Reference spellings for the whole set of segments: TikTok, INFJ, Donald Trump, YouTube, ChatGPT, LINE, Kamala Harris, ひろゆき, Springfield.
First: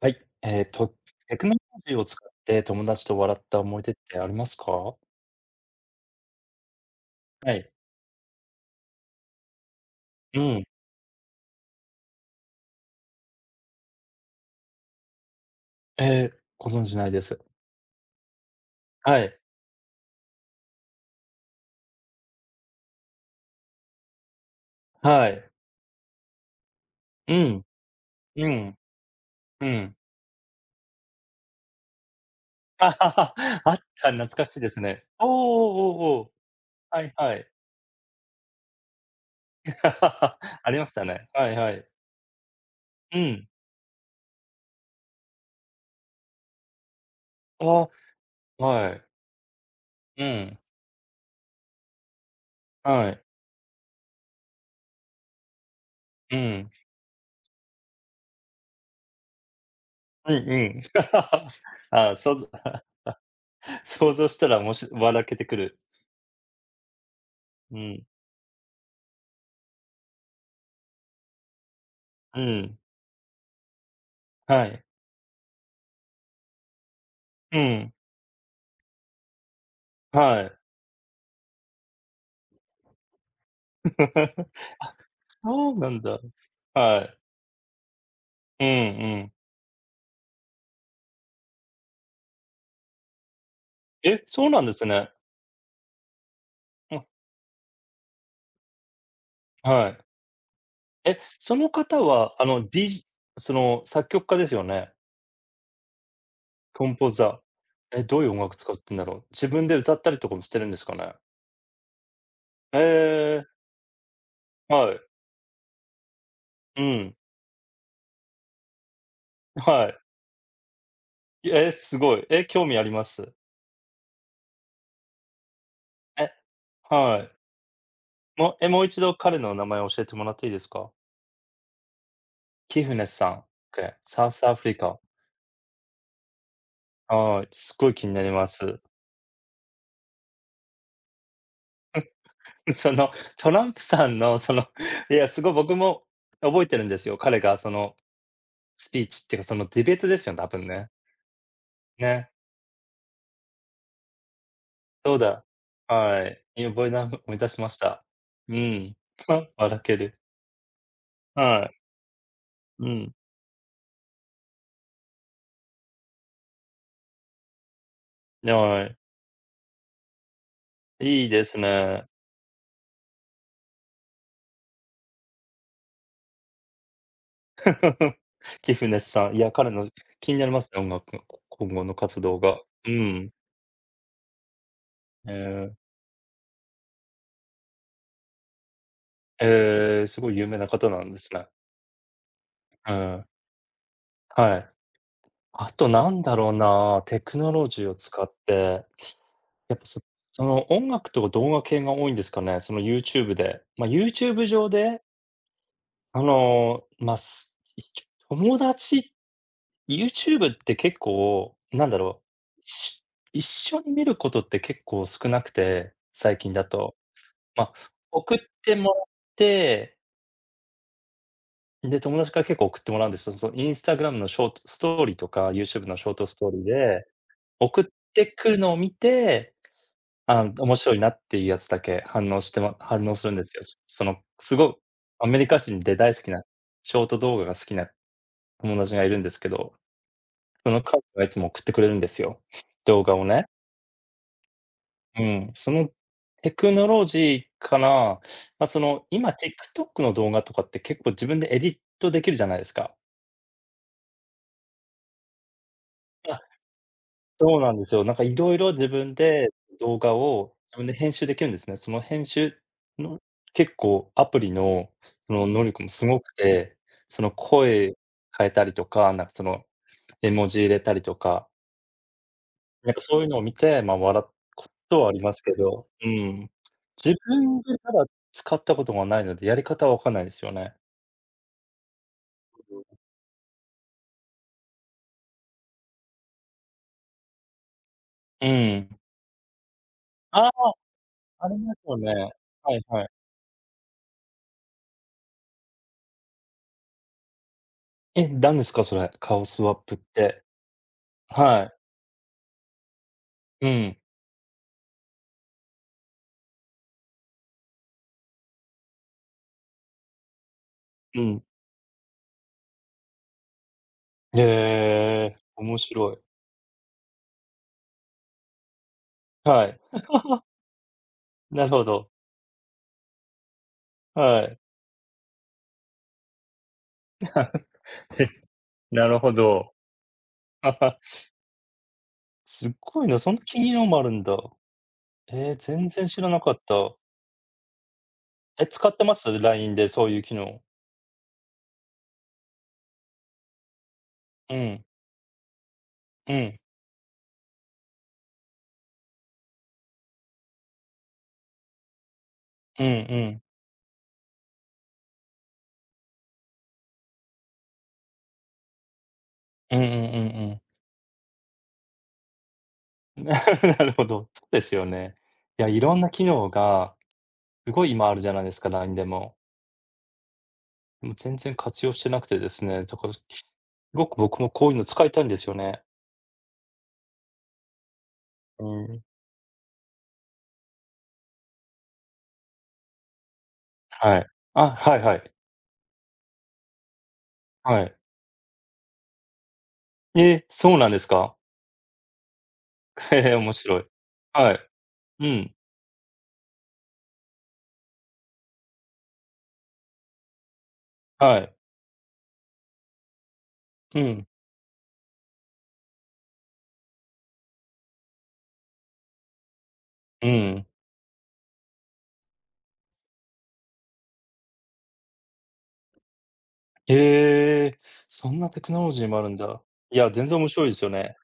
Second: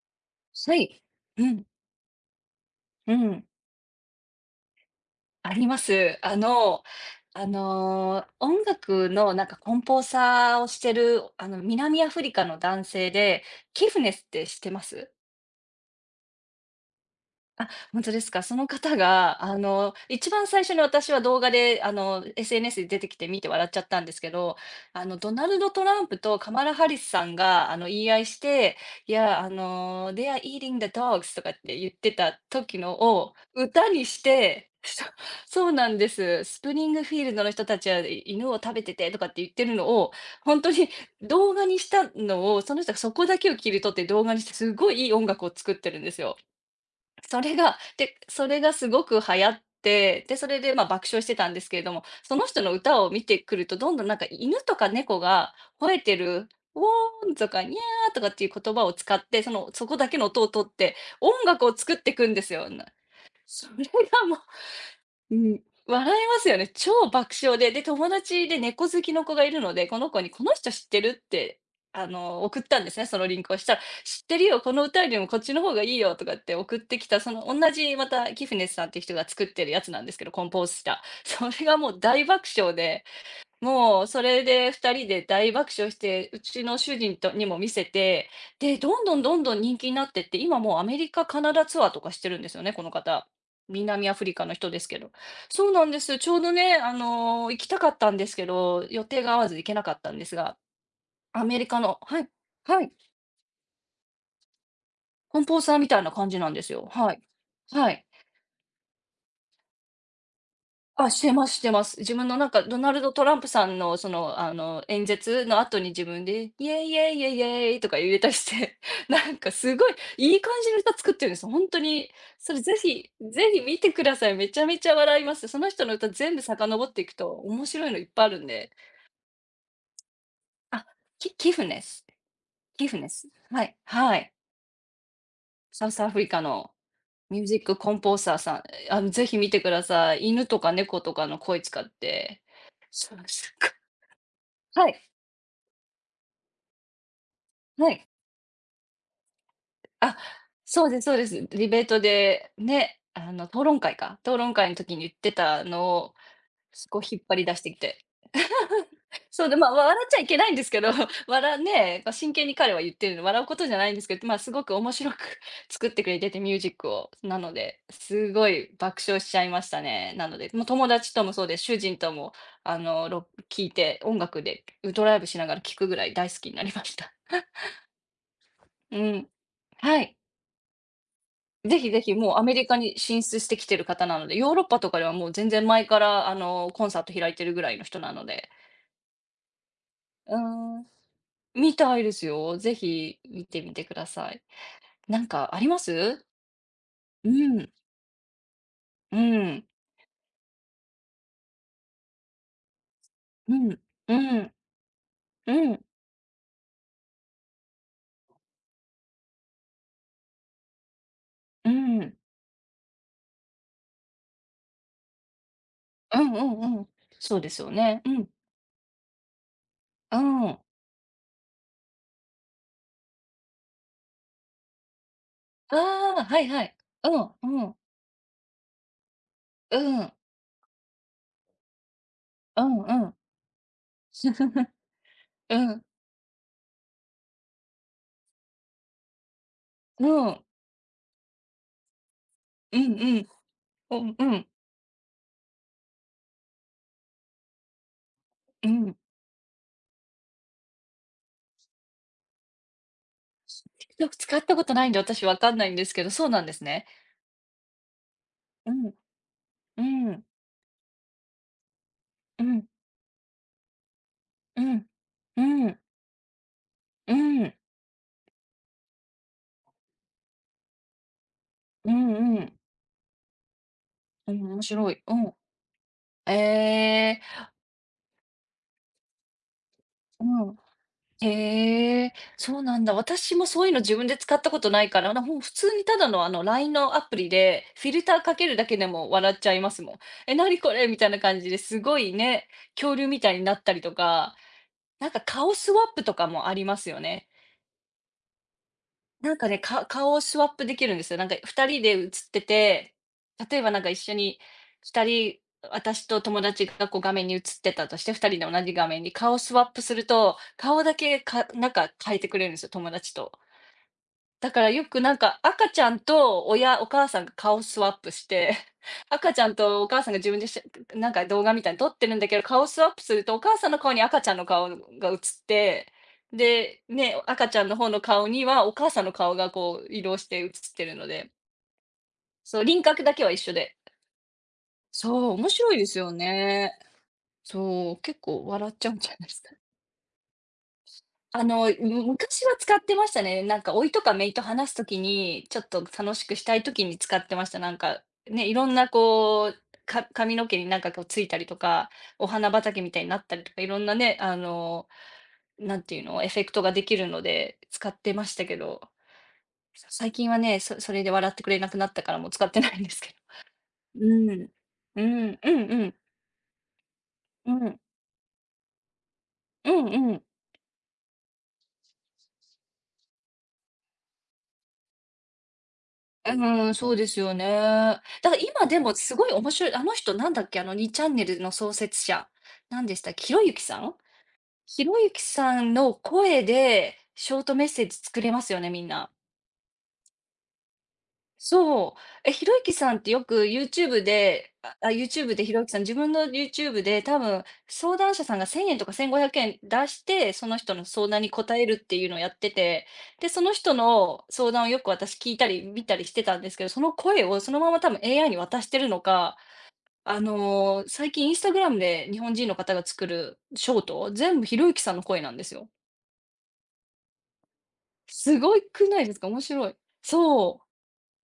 はい。はい。テクうノロん、ジーを使って友達うと笑っん、た思い出ってありますか？あります。はい。音楽のなんかーサうさん。をしてる、あの、南アフリカの男性で、キフネスって知ってます？ええ、ご存知ないです。あ、本当ですか。その方はい。が、あの、一番最初に私は動画で、あの、SNS で出てきて見て笑っちゃったんですけど、はドナい。ルド・トランプとカマラ・ハリスさうんん。が、言い合いしうん。て、いや、うん。They are eating the dogs とかって言ってた時あのははをはあっ歌にたし懐かしいでて、すね。おおそうなおんでおおお。す。スプリンはグいフィーはルドい。の人たちは、犬を食べててとかって言ってるのを、本あ当りまにしたね。は動い画はにい。したのを、その人がそうこだん。けを切り取って動画にして、すごいいい音楽を作ってるんですよ。それが、あそれがすはい。ごく流行っうて、で、そん。れで、ま、爆笑してたんですけれども、その人の歌はをい。見てくると、どんどんなんか犬とか猫が吠えてうる、ん。「ウォーン」とか「ニャー」とかっていう言葉を使って、その、そこだけのう音んをう取っん。て、音楽を作っあていあ、くそんでう すよ。そ れ想が像しもう、たらもし笑うけてくん、る。笑いますよね。超爆笑で、うで、ん。友達で猫好きの子がいるので、この子にこの人知ってるって、あうの、送っん。たんですね、そのリンクをしたら、知ってるよ、はこのい。歌よりもこっちの方がいいよとかって送ってきた、そのう同ん。じまたギフネスさんっていう人が作ってるやつなんですけど、はコンい。ポーズした。それがもう大爆笑で、もうそれ で2あ、人で大そ爆うな笑しんだ。て、うちの主は人い。とにも見せて、うんで、どんうどんん。どんどん人気になってって、今もうアメリカ、カナダツアーとかしてるんですよね、この方。南アえ、フリそカうのなん人でですすけね。ど。そうなんです。ちょうどね、あうんの、行きたかったんですけど、予定が合わず行けなはかっい。たんですが、え、アそメリのカの、方はい、は、デはィーい、ジェーその、作曲家ですよね？奔放さんみたいな感じなんですコよ。ンポーはい。ザー。はえ、い。どういう音楽使ってんだろう？自分で歌ったりとかもしてるんですかあ、ね？してますしてます。自分のなんか、ドナルド・トランえプさんの、その、あえ、の、はい。演説の後に自分で、イうエイイエん。イイエイイエイとか入れたりして、なんかすごはいいい感じの歌作ってるんです。い。ほんえ、とすに。ごい。え、それ興ぜ味ありまひす。ぜひ見てください。めちゃめちゃ笑います。その人の歌え、全部遡っていくはい。と面白いのいっぱいあるんもうえ、で。もう一度彼の名前を教えてもらっていいですあ、か？キフネス。キキフフネネスス。さん、はい、け、はサウい。スアフリカ。サウスアフリカのミュはーい、ジッすクごコいン気にポーなりサーまさん、す。あの、ぜひ見てください。犬とか猫とかの声使って。その、そうでトすラか。ンプさんのその、はい。いや、すごい僕も覚えてるんですよ。彼がそはのい。スピーチっていうか、そのディベートあ、ですよ、多分そね。うですそうです。ディベートね、で、ね、あの、討論会か、討論会の時に言っそうてだ。たのを、はい。いや、覚すえごだい引っ思張いり出出ししまてしきて。た。うん。そう で、ま、あ笑笑けっちる。ゃいけないんですけど、笑はい。ね、まあ、真剣に彼はう言ってん。るので、笑うことじゃないんですけど、ま、あすごく面白く 作ってくれてて、ミュージックを。なので、すごいはい。爆笑しちゃいましたね。なので、もう友達といいも、でそうですす、主人ね。とも、聴いて、音楽で、ドライブしながら聴くぐらい大好きになりました。キフうネスん。さん、いや、彼のはい。気になりますね、音楽の今ぜ後ひのぜひ、活もう動アメが。リカうに進ん。出してきてる方なので、ヨーロッパとかではもえう全然ー前から、あの、コンサート開いてるぐらいの人なので。ええ、すごうい有名なーん、方なんですね。みたいですよ。ぜうひん。見てみてください。はい。なんかありあまとなんす？だろうな、テうクノロん、ジーを使って、うん、やっぱそその音楽とか動画系が多いんですかね、その YouTube うで。ん、まあ、うん、う YouTube ん、上で、うん、まあ、友達 YouTube って結構、うなんだんろう、一緒に見ることって結構少なくて、う最近だんうん。と。そうですまよあ、ね。うん、送ってもらって、うん。で、友達から結構送ってもらうんですよ。その Instagram のショートストーリーとか、あ YouTube のショーあ、トスはトいーリはーい。で、うん、うん、送ってくるのを見てうん、あ面白いなっていうやつだけ反応してうまんうん。反うん、応するんですよ。その、アメリうカ人ん、で大好きなショート動画が好きな友達がいるんですけど、うん、その彼がいつも送ってくれるんですよ、うんう動画をん、ね。うんうん、うん、そのテクノロジーから、ま、うそん。の、今 TikTok の動画とかって結構自分でエディットできるじゃないですか。よく使ったことないんで、私わかんないんですけど、そうあ、なんですね。そうなんですよ。なんかいろいうろ自ん、分で動う画ん、を自分で編集できるんですね。その編う集ん、の結構アプリうん、のそうの能ん、うん、力もすごくて、うそのん、声変えたりとか、なんかその絵文字入れたりとか、うん、なんかそういうのを見て、ま、笑っうん、面こ白とい。はあうりまん。すけど、うん。自ええ、分でただ使ったことがないので、やり方はわかんないうですよん。ね。へえ、そうなんだ。私もそういうの自分で使ったことないから、もう普通にただのあの LINE のアプリで、フィルターかうけるだけでん。も笑っちゃいますもん。え、あなあ、にこれみたいな感あじでりますすよごいね。ね、はい恐は竜い。みたいになったりとか、なんか顔スワップとかもありますよね。え、何ですか？それ、なん顔かね、スワップっ顔をスて。ワップできるんですよ。なんかは2い。人で写ってて、例えうばなんかん、一緒に2人、私と友達がこう画面に映ってたとして、2人で同じ画面に顔をスワップすると、顔だうけん。なんか変えてくれるんですよ、友達と。へだからよくなんえ、か、赤面ちゃん白い。とお母さんが顔スワップして、赤ちゃんはい。とお母さんが自分でなんか動画みなるたいにほ撮ってど。るんだけど、顔スワップすると、お母さんの顔に赤ちゃんはのい。顔が映って、で、ね、赤ちゃ んの方の顔えにはお母さんなのるほ顔がど。こう移動して映ってる ので、そう、すっ輪郭ごいだな、けそはん一な緒機で。能もあるんだ。そう、面ええ、白いで全す然よ知らなかっね。た。そう、結構え、笑っち使ゃうっんてじゃまないですすか。？LINE でそういう機能。あの、昔は使ってましたね。なんか、甥とか姪とう話すん、ときに、ちょっと楽しうくしたん、いときに使ってました。なんか、ね、いろんなこう、髪の毛になんかこうついたりとか、お花う畑んみたいになっうたん。りとか、いろんなね、あの、なんていうの、エフェクトができるので使ってましたけど、うんうんう最近んはうね、ん。それで笑ってくれなくなったからもう使ってないんですけど。なるほど、うそうん。ですようね。ん、うんいや、いうろん。んな機能がうすん。ごい今あるじゃないですか、LINE でも。うんうん。でも全然活用してなくてですね、だから、すごく僕もこういうの使いたいんですよね。そうですよね。だからう今でもん。すごい面白い、あの人なんだっけ、あの2チャンネルの創設者、なんでしたっけ、ひろゆきさん？はい。あ、ひはろいゆはきい。さんの声で、ショートメッはセーい。ジ作れますよね、みんな。え、そうなんですか？そう。え、ひろゆきさんって よへえ、く 面白い。YouTube で、はい。う YouTube でひん。ろゆきさん、自分の YouTube で多分相談者さんが1000円とか1500円出して、その人の相談にはい。答えるっていうのをやってて、で、その人うのん。相談をよく私聞いたり見たりしてたんですけど、その声をそのまま多分 AI に渡してるのか、うん。最近インスタグラムで日本人の方が作るショート、全部ひろゆきさんの声なんですよ。ええ、そすんなごテいクノくロなジいーでもすあるか、ん面だ。白い。いや、全然面そう。白いですよね。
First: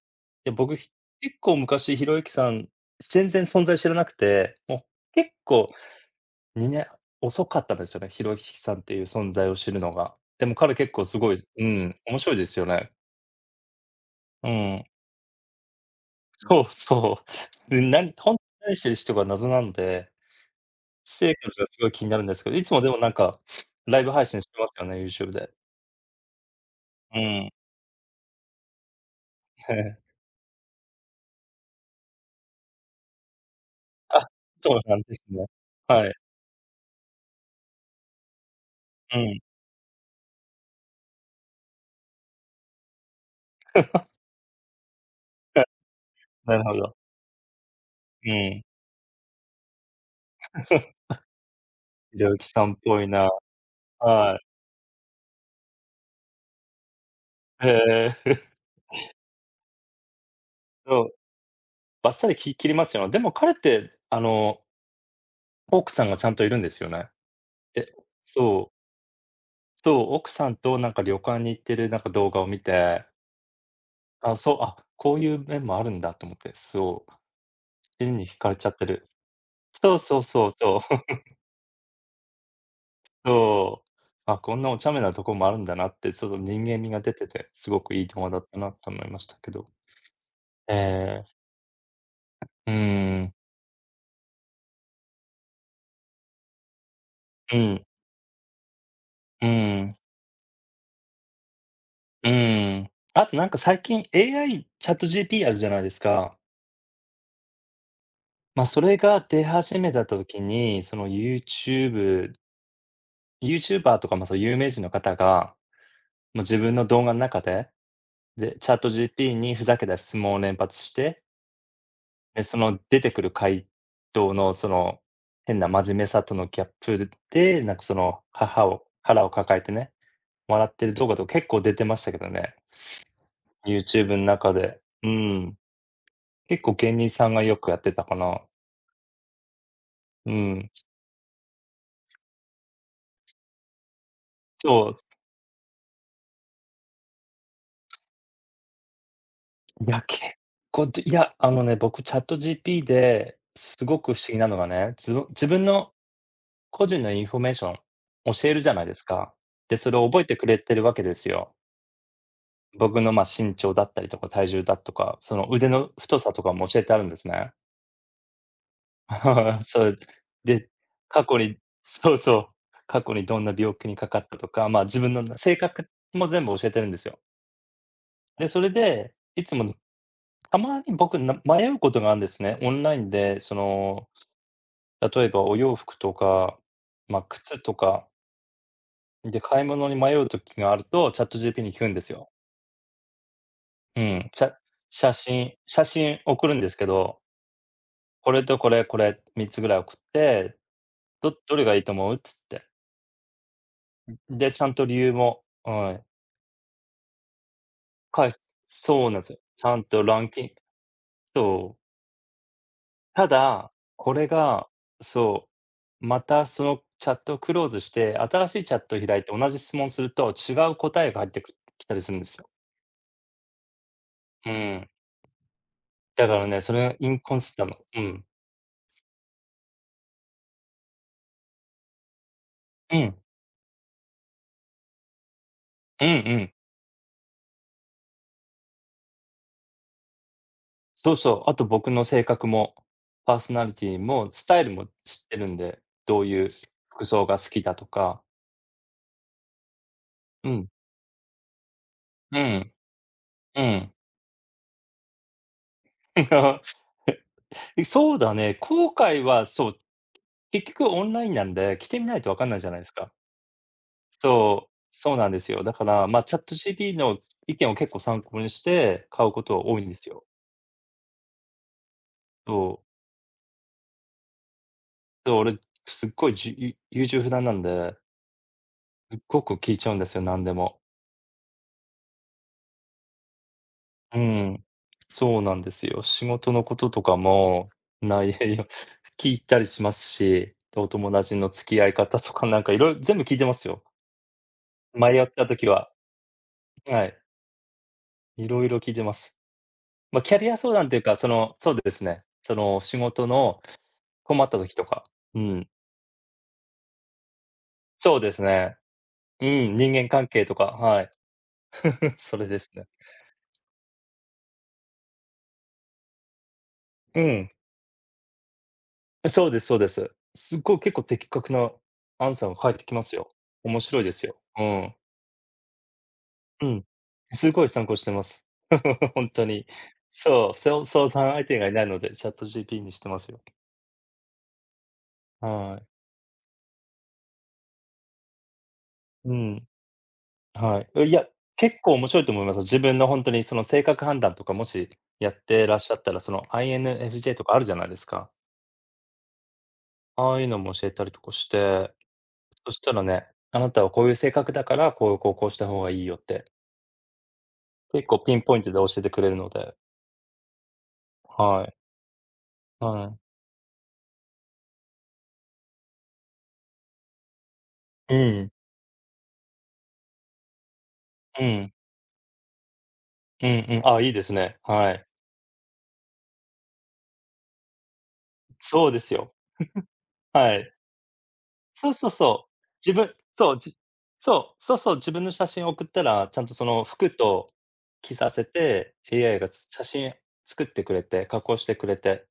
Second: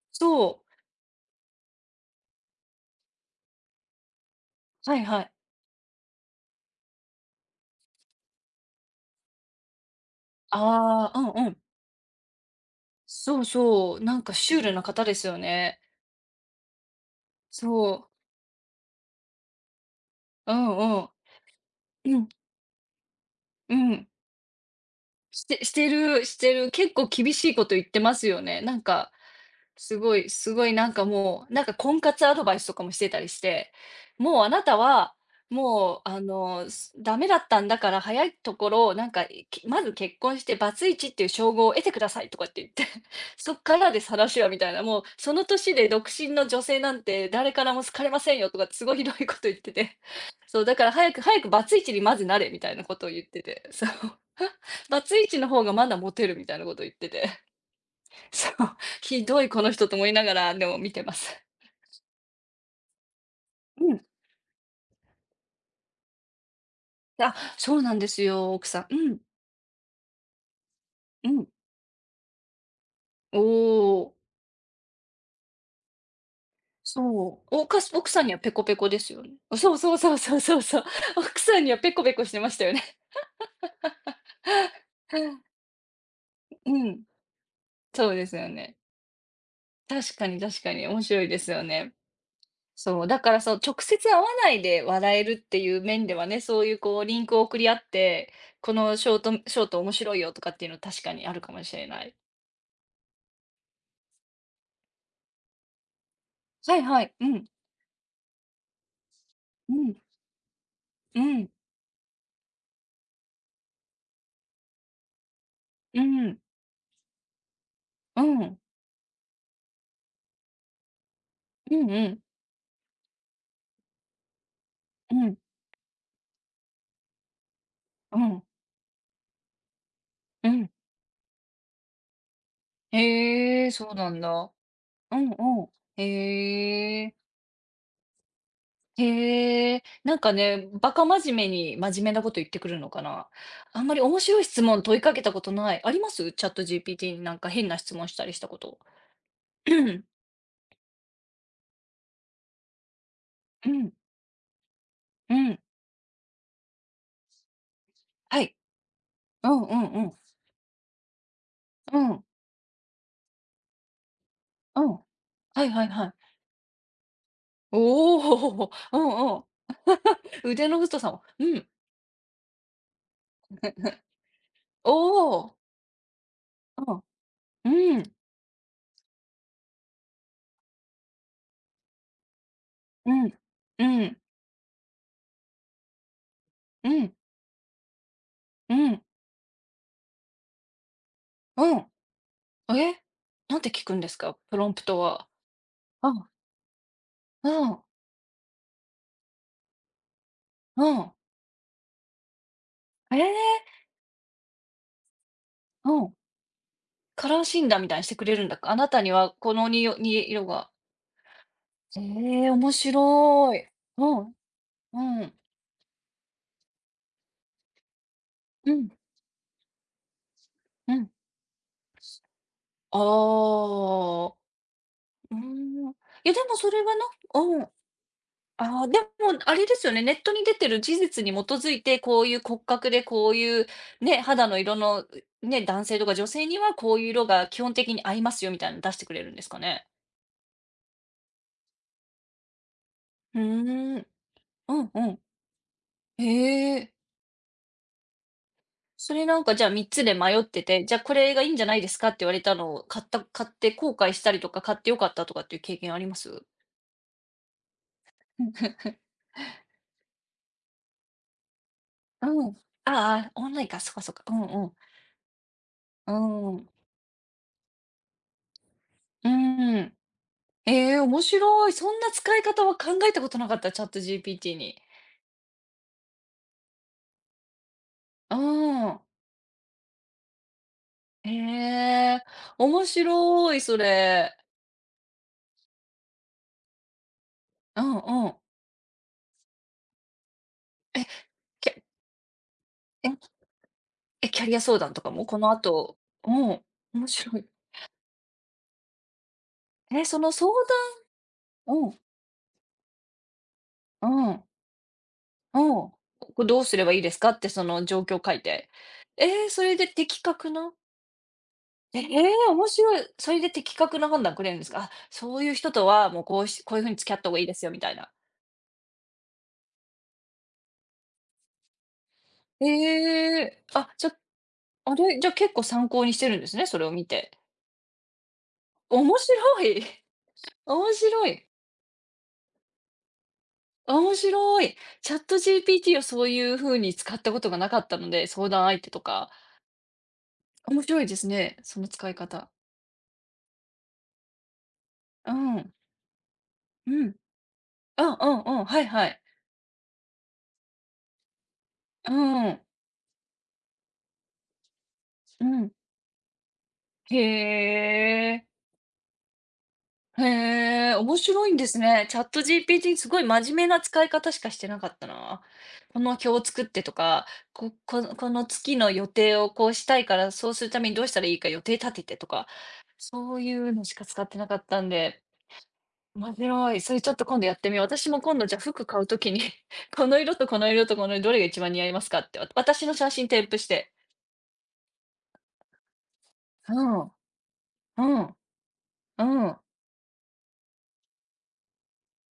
いや、そう。僕、ひ結構昔、ひろゆきさん、全然存在知らなくて、もうはいは結い。構2年遅かったんですよね、ひろゆきさんっていう存在を知るのが。でも彼結構あすあ、うごいんうん。うん、面白いですよね。そうそう、なんかうシュールなん。方ですよね。そうそう。で、そなう。にほん何してる人が謎なんでうんうん。私生活がすごい気になうるんん、ですけど、いつもでもなんか、うライん。ブ配信してますよね、YouTube しで。てしてるしてる。結構う厳しん。いこと言ってますよね。すご い、すごいなんかもう、なんか婚活アドバイスとかもしてたりして、あ、もうあなそたうなんでは、すね。もはうい。あの、ダメだったんだから早いところ、うん。まず結婚してバツイチっていう称号を得てくださいとかって言って、そっから話はみたいな、もうその 年で独身のなる女ほ性など。んて誰からも好かれまうせんよとん。かってすごいひどいこと言ってて、そうだから 早くバツイチにまひずろゆなきれみさんたっいなこぽといを言っな。てて、そう。はい。バツイチの方がまだモテるみたいなことを言ってて。へ え。そう、ひどいこの人と思いながら、でも見そてう、ます。バッサリき切りますよね。でも彼っうて、ん。奥さんがちゃんといるんですよね。あ、そうでなんですよ、奥そう、さん。うん、そう、奥さんとなんか旅う館にん。行ってるなんか動画を見て、おお。あ、そう、あ、こういう面もあるんだと思って、そう、そう。おかす奥尻さにんに惹はかペれコちゃペってコでる。すよね。そうそそううそうそうそうそうそうそそう。う。奥さんにはペコペコしてましたよね。そう。あ、こんなお茶目なとこもあるんだなって、ちょっと 人う間味がん、出てて、すごくいいそうで友すだっよたなね。と思いましたけど。確かに確かえに面白え、いですよね。うそう、だかん、らそう、直接会わないで笑えるっていう面ではね、そういうこうリンクをう送り合ん、って、このショートうショート面ん、白いよとかっていうの確かにあるかもしれない。うん。あとなんか最近 AI、チャット g p あるじゃないですか。はいはい。うん。ま、それが出う始めん。た時に、その う u ん。t u b e ブユーチューバーとか、ま、そう有名人の方が、うん、もう自分の動画の中で、うで、ん、チャット t g p にふざけた質問を連発してうんうん、で、その出てくる回答のその、うん、変な真面目さとのギャップで、なんかそうの、ん、腹を抱えてね、う笑ん。ってる動画とか結構出てましたけどね。へえ、そうな YouTube んん中だ。で。ううんん。うん。結構芸へ人え。さんがよくやってたかな。へえ、なんうかね、ん。バカ真面目に真面目なこと言ってくるのかな。あんまり面白い質問そ問いかう。けたことない。あります？チャット GPT になんか変な質問したりしたこと。ういや、ん、結いや、あのね、僕 ChatGPT でうすん、ごく不思議なのがね、う自ん。分の個人のインフォメーション教はえい。るじゃないですか。うんうで、んそれをうん。覚えてくれてるわけですよ。うん、僕の、ま、身長だったりとか体重だうとん。はか、その腕いはいのはい。太さとかも教えてあるんですね。おお、うんうん。そう。腕で、の太さも。過去うにん。そうそう。過去にどんな病気にかかったとか、ま、お自分の性お。格も全部教えてるんうでん。すよ。うん。で、それで、いつもたまに僕な迷うことがあるんですね。オンラインうん。でそうの、ん。例えばお洋服とか、うん。ま、靴とか、うん。で、買い物に迷う時があると、チャット g p にう聞くんですよ。ん。え、なんて聞くうんですん。か？プロンプト写は。真写う真ん。送るんですけどうん。これとこれ、これ3つぐらい送って、うん。どれがいいと思う？っつって。ええ。で、ちゃんと理由も、はうい、ん。カラー診断みたいにしてく返れするんだか。あなたそうになんですはよ。こちのゃんとランキ色ンが。そう。ええ、面た白い。だ、こうれん。がうん。そう、またそのチャットをクローズして、新しいうチャッん。トを開いて同じ質問すると、違うう答ん。えが入ってくきたりするんですよ。ああ。うん。うーん。いだや、かでらもね、そそれれがはインコンシスうん。タのうん。ああ、でも、あれですよね、ネットに出てる事実に基づいて、こういう骨格うで、ん。こういうね、肌の色の、ね、男性うとんうか女性んにはこういう色が基本的に合いますよみたいなの出してくれるんですかね？そうそう。あと僕の性格も、パうーソナリティーん。も、スタイルうもんうん。知ってるんで、どへういうえ。服装が好きだとか。それなんかじゃあ3つで迷っうてん、て、じゃあこれがいいんじゃないですかって言わうれたん、のを買っうてん。後悔したりとか、買って良かったとかっていう経験あります？そうだうん。ね。後 悔は、そう、結局オンラインなんで、着てみないうとわかんなん。いじゃないですか。ああ、オンラインか、そっかそっか。うんうそう、ん。そうなんですよ。だから、うまあ、チャット t ん。g p t の意見を結構参考にして、買ううことは多いんでん。すよ。ええ、面白い。そんな使い方そは考う。えたことなかった、チャット g p t に。で、俺、すっごいじゆ優柔不断なんで、うーん。すっごく聞いちゃうんですよ、なんでも。へえ、面白い、そうれ。ん、そうなんですよ。仕事のこととかも、うんう内容 ん。聞いたりしますし、おえ、友達のきゃ付き合い方とかなんかいろいろえ全部聞いてますよ。え、キャリア相談とか迷っも？こたの時は、後うん、は面い、白い。いろいろ聞いてます。え、そまあ、のキャリ相ア相談っていうか、その、そう談うでん、すね。その仕事のう困ん、った時とか、ううん、ん。ここどうすればいいですかって、その状そ況うをで書すいて。ね。えうえ、それん、で人間的関係確とか、なはい。え そえ、れで面すね。白い。それで的確な判断くれるんですか？あ、そういう人とはもうこうしこういう風に付き合うった方がいいん、ですよみたいな。そうですそうです。すっごい結構的確なアンサーが返ってきますよ。ええ、面あ、白いじゃ、ですよ。うん。あれ、じゃ、結構参考にしてるんですね、うそん。れを見て。すごい参考してます。面本当白に。い。そう、そう面相白談相い。手がいないので、チャット g p にしてますよ。面白い。はい。ChatGPT をそういう風に使ったことがなかったので、相談相手とか。うん。面は白い。いいですや、ね、結その構面使い白いと思い方。ます。自分の本当にその性格判断とか、もしやうってん。らっしゃったら、その うん。うん INFJ とかあるじゃないでうすか。んうん、はいはい。ああいうのも教えたりとかして、うん。そしたらね、あなたはこういう性格だから、こうこううこうしたん。方がいいよって、へ結構ピンえ。ポイントで教えてくれるので、へえ、面白いんではすね。チャット い、GPT はすい。ごい真面目な使い方しかしてなかったな。この表を作ってとか、うこのん、月の予定をこうしたいから、そうするためにどうしたらいいうか予ん、定立ててとか、そうういんううん、のしあ、かいい使でっすてなかね。ったんはい。で、面白い。それちょっと今度やってみよう。私も今度じゃあ服そうで買うすときよ。に この色とはこのい。色とこの色どれが一番似合そいうまそうすかって、そう。私自の写分真添そう、付しじて。そう、自分の写真送ったら、ちゃんとそうのん、服と着うさん、せて、AI うがん。写真作ってくれて、加工してくれて、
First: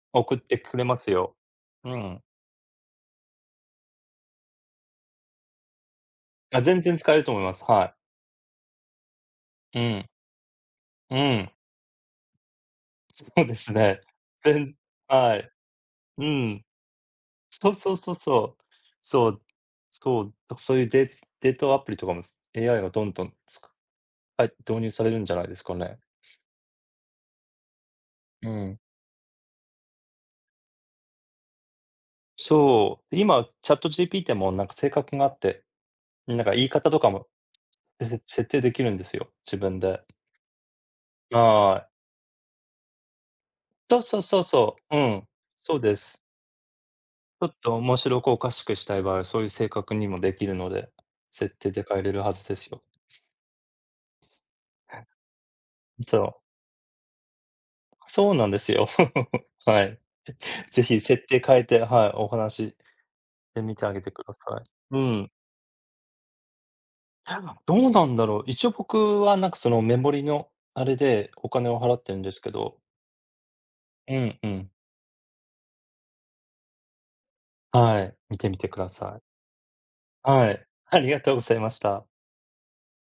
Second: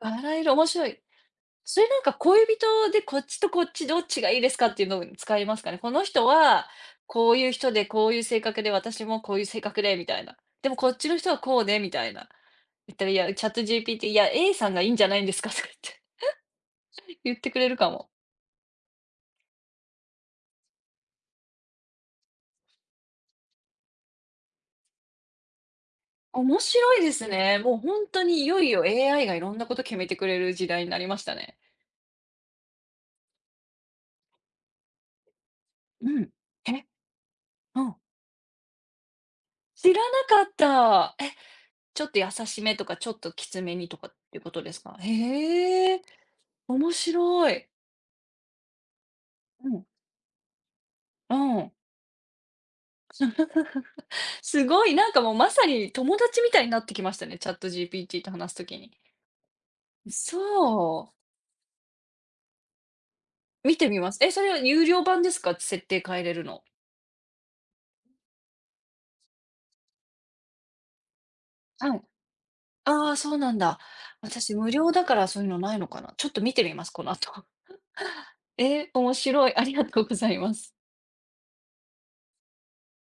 バ送ラっ色て面くれ白まい。すよ。それうなんかん。恋人でこっちとこっちどっちがいいですかっていうのを使いますかね。この人あ、は全然使えることう思いいまうす。人はでい。こういう性格で、私もこういう性う格でん。みたいな。でもこっちうの人はん。こうでみたいな。言ったら、いそや、うチャでット す g p ね。t いや、A ぜさんんがいいんじゃないんではすかい。とか言って うん。言ってくれそうるかそうも。そうそう。そう、そう、だそういうデートアプリとかも、AI がどんどんつかはい、導入されるんじゃないですかね。面白いですね。もう本当にいうよいん。よ AI がいろんなこと決めてくれる時代になりましたね。そう、今、チャット g p t もなんか性格があって、うん。なんか言いえ、方とかも、うん。設定できるんですよ、自分知らで。なかった。え、はい。ちょっと優しめとか、ちょっときつめにとそうかっそうてそいううことでそすう、か？うん、そうへでえ。す。面ちょ白っい。と面白くおかしくしたい場合は、そういう性うん。格にもできるので、う設定ん。で変えれるはずですよ。すごい、なんかもうまさに友そう、達みたいになってきましたね、チャット g p t とそうなん話すでとすきよ。に。はい。そぜひう。設定変えて、はい、お話で見見ててあみげてます。くえ、ださそれはい。有う料版ん。ですか？設定変えれるの。どうなんだろう、一応僕はなんかそのメモリのあれでお金を払はっい。てるんですけど、ああ、そうなんだ。うんう私ん。無料だからそういうのないのかな。ちょっと見てみます、この後。はい、見てみてくえだえ、面さい。白い。ありがとうございはまい、す。ありがとうございました。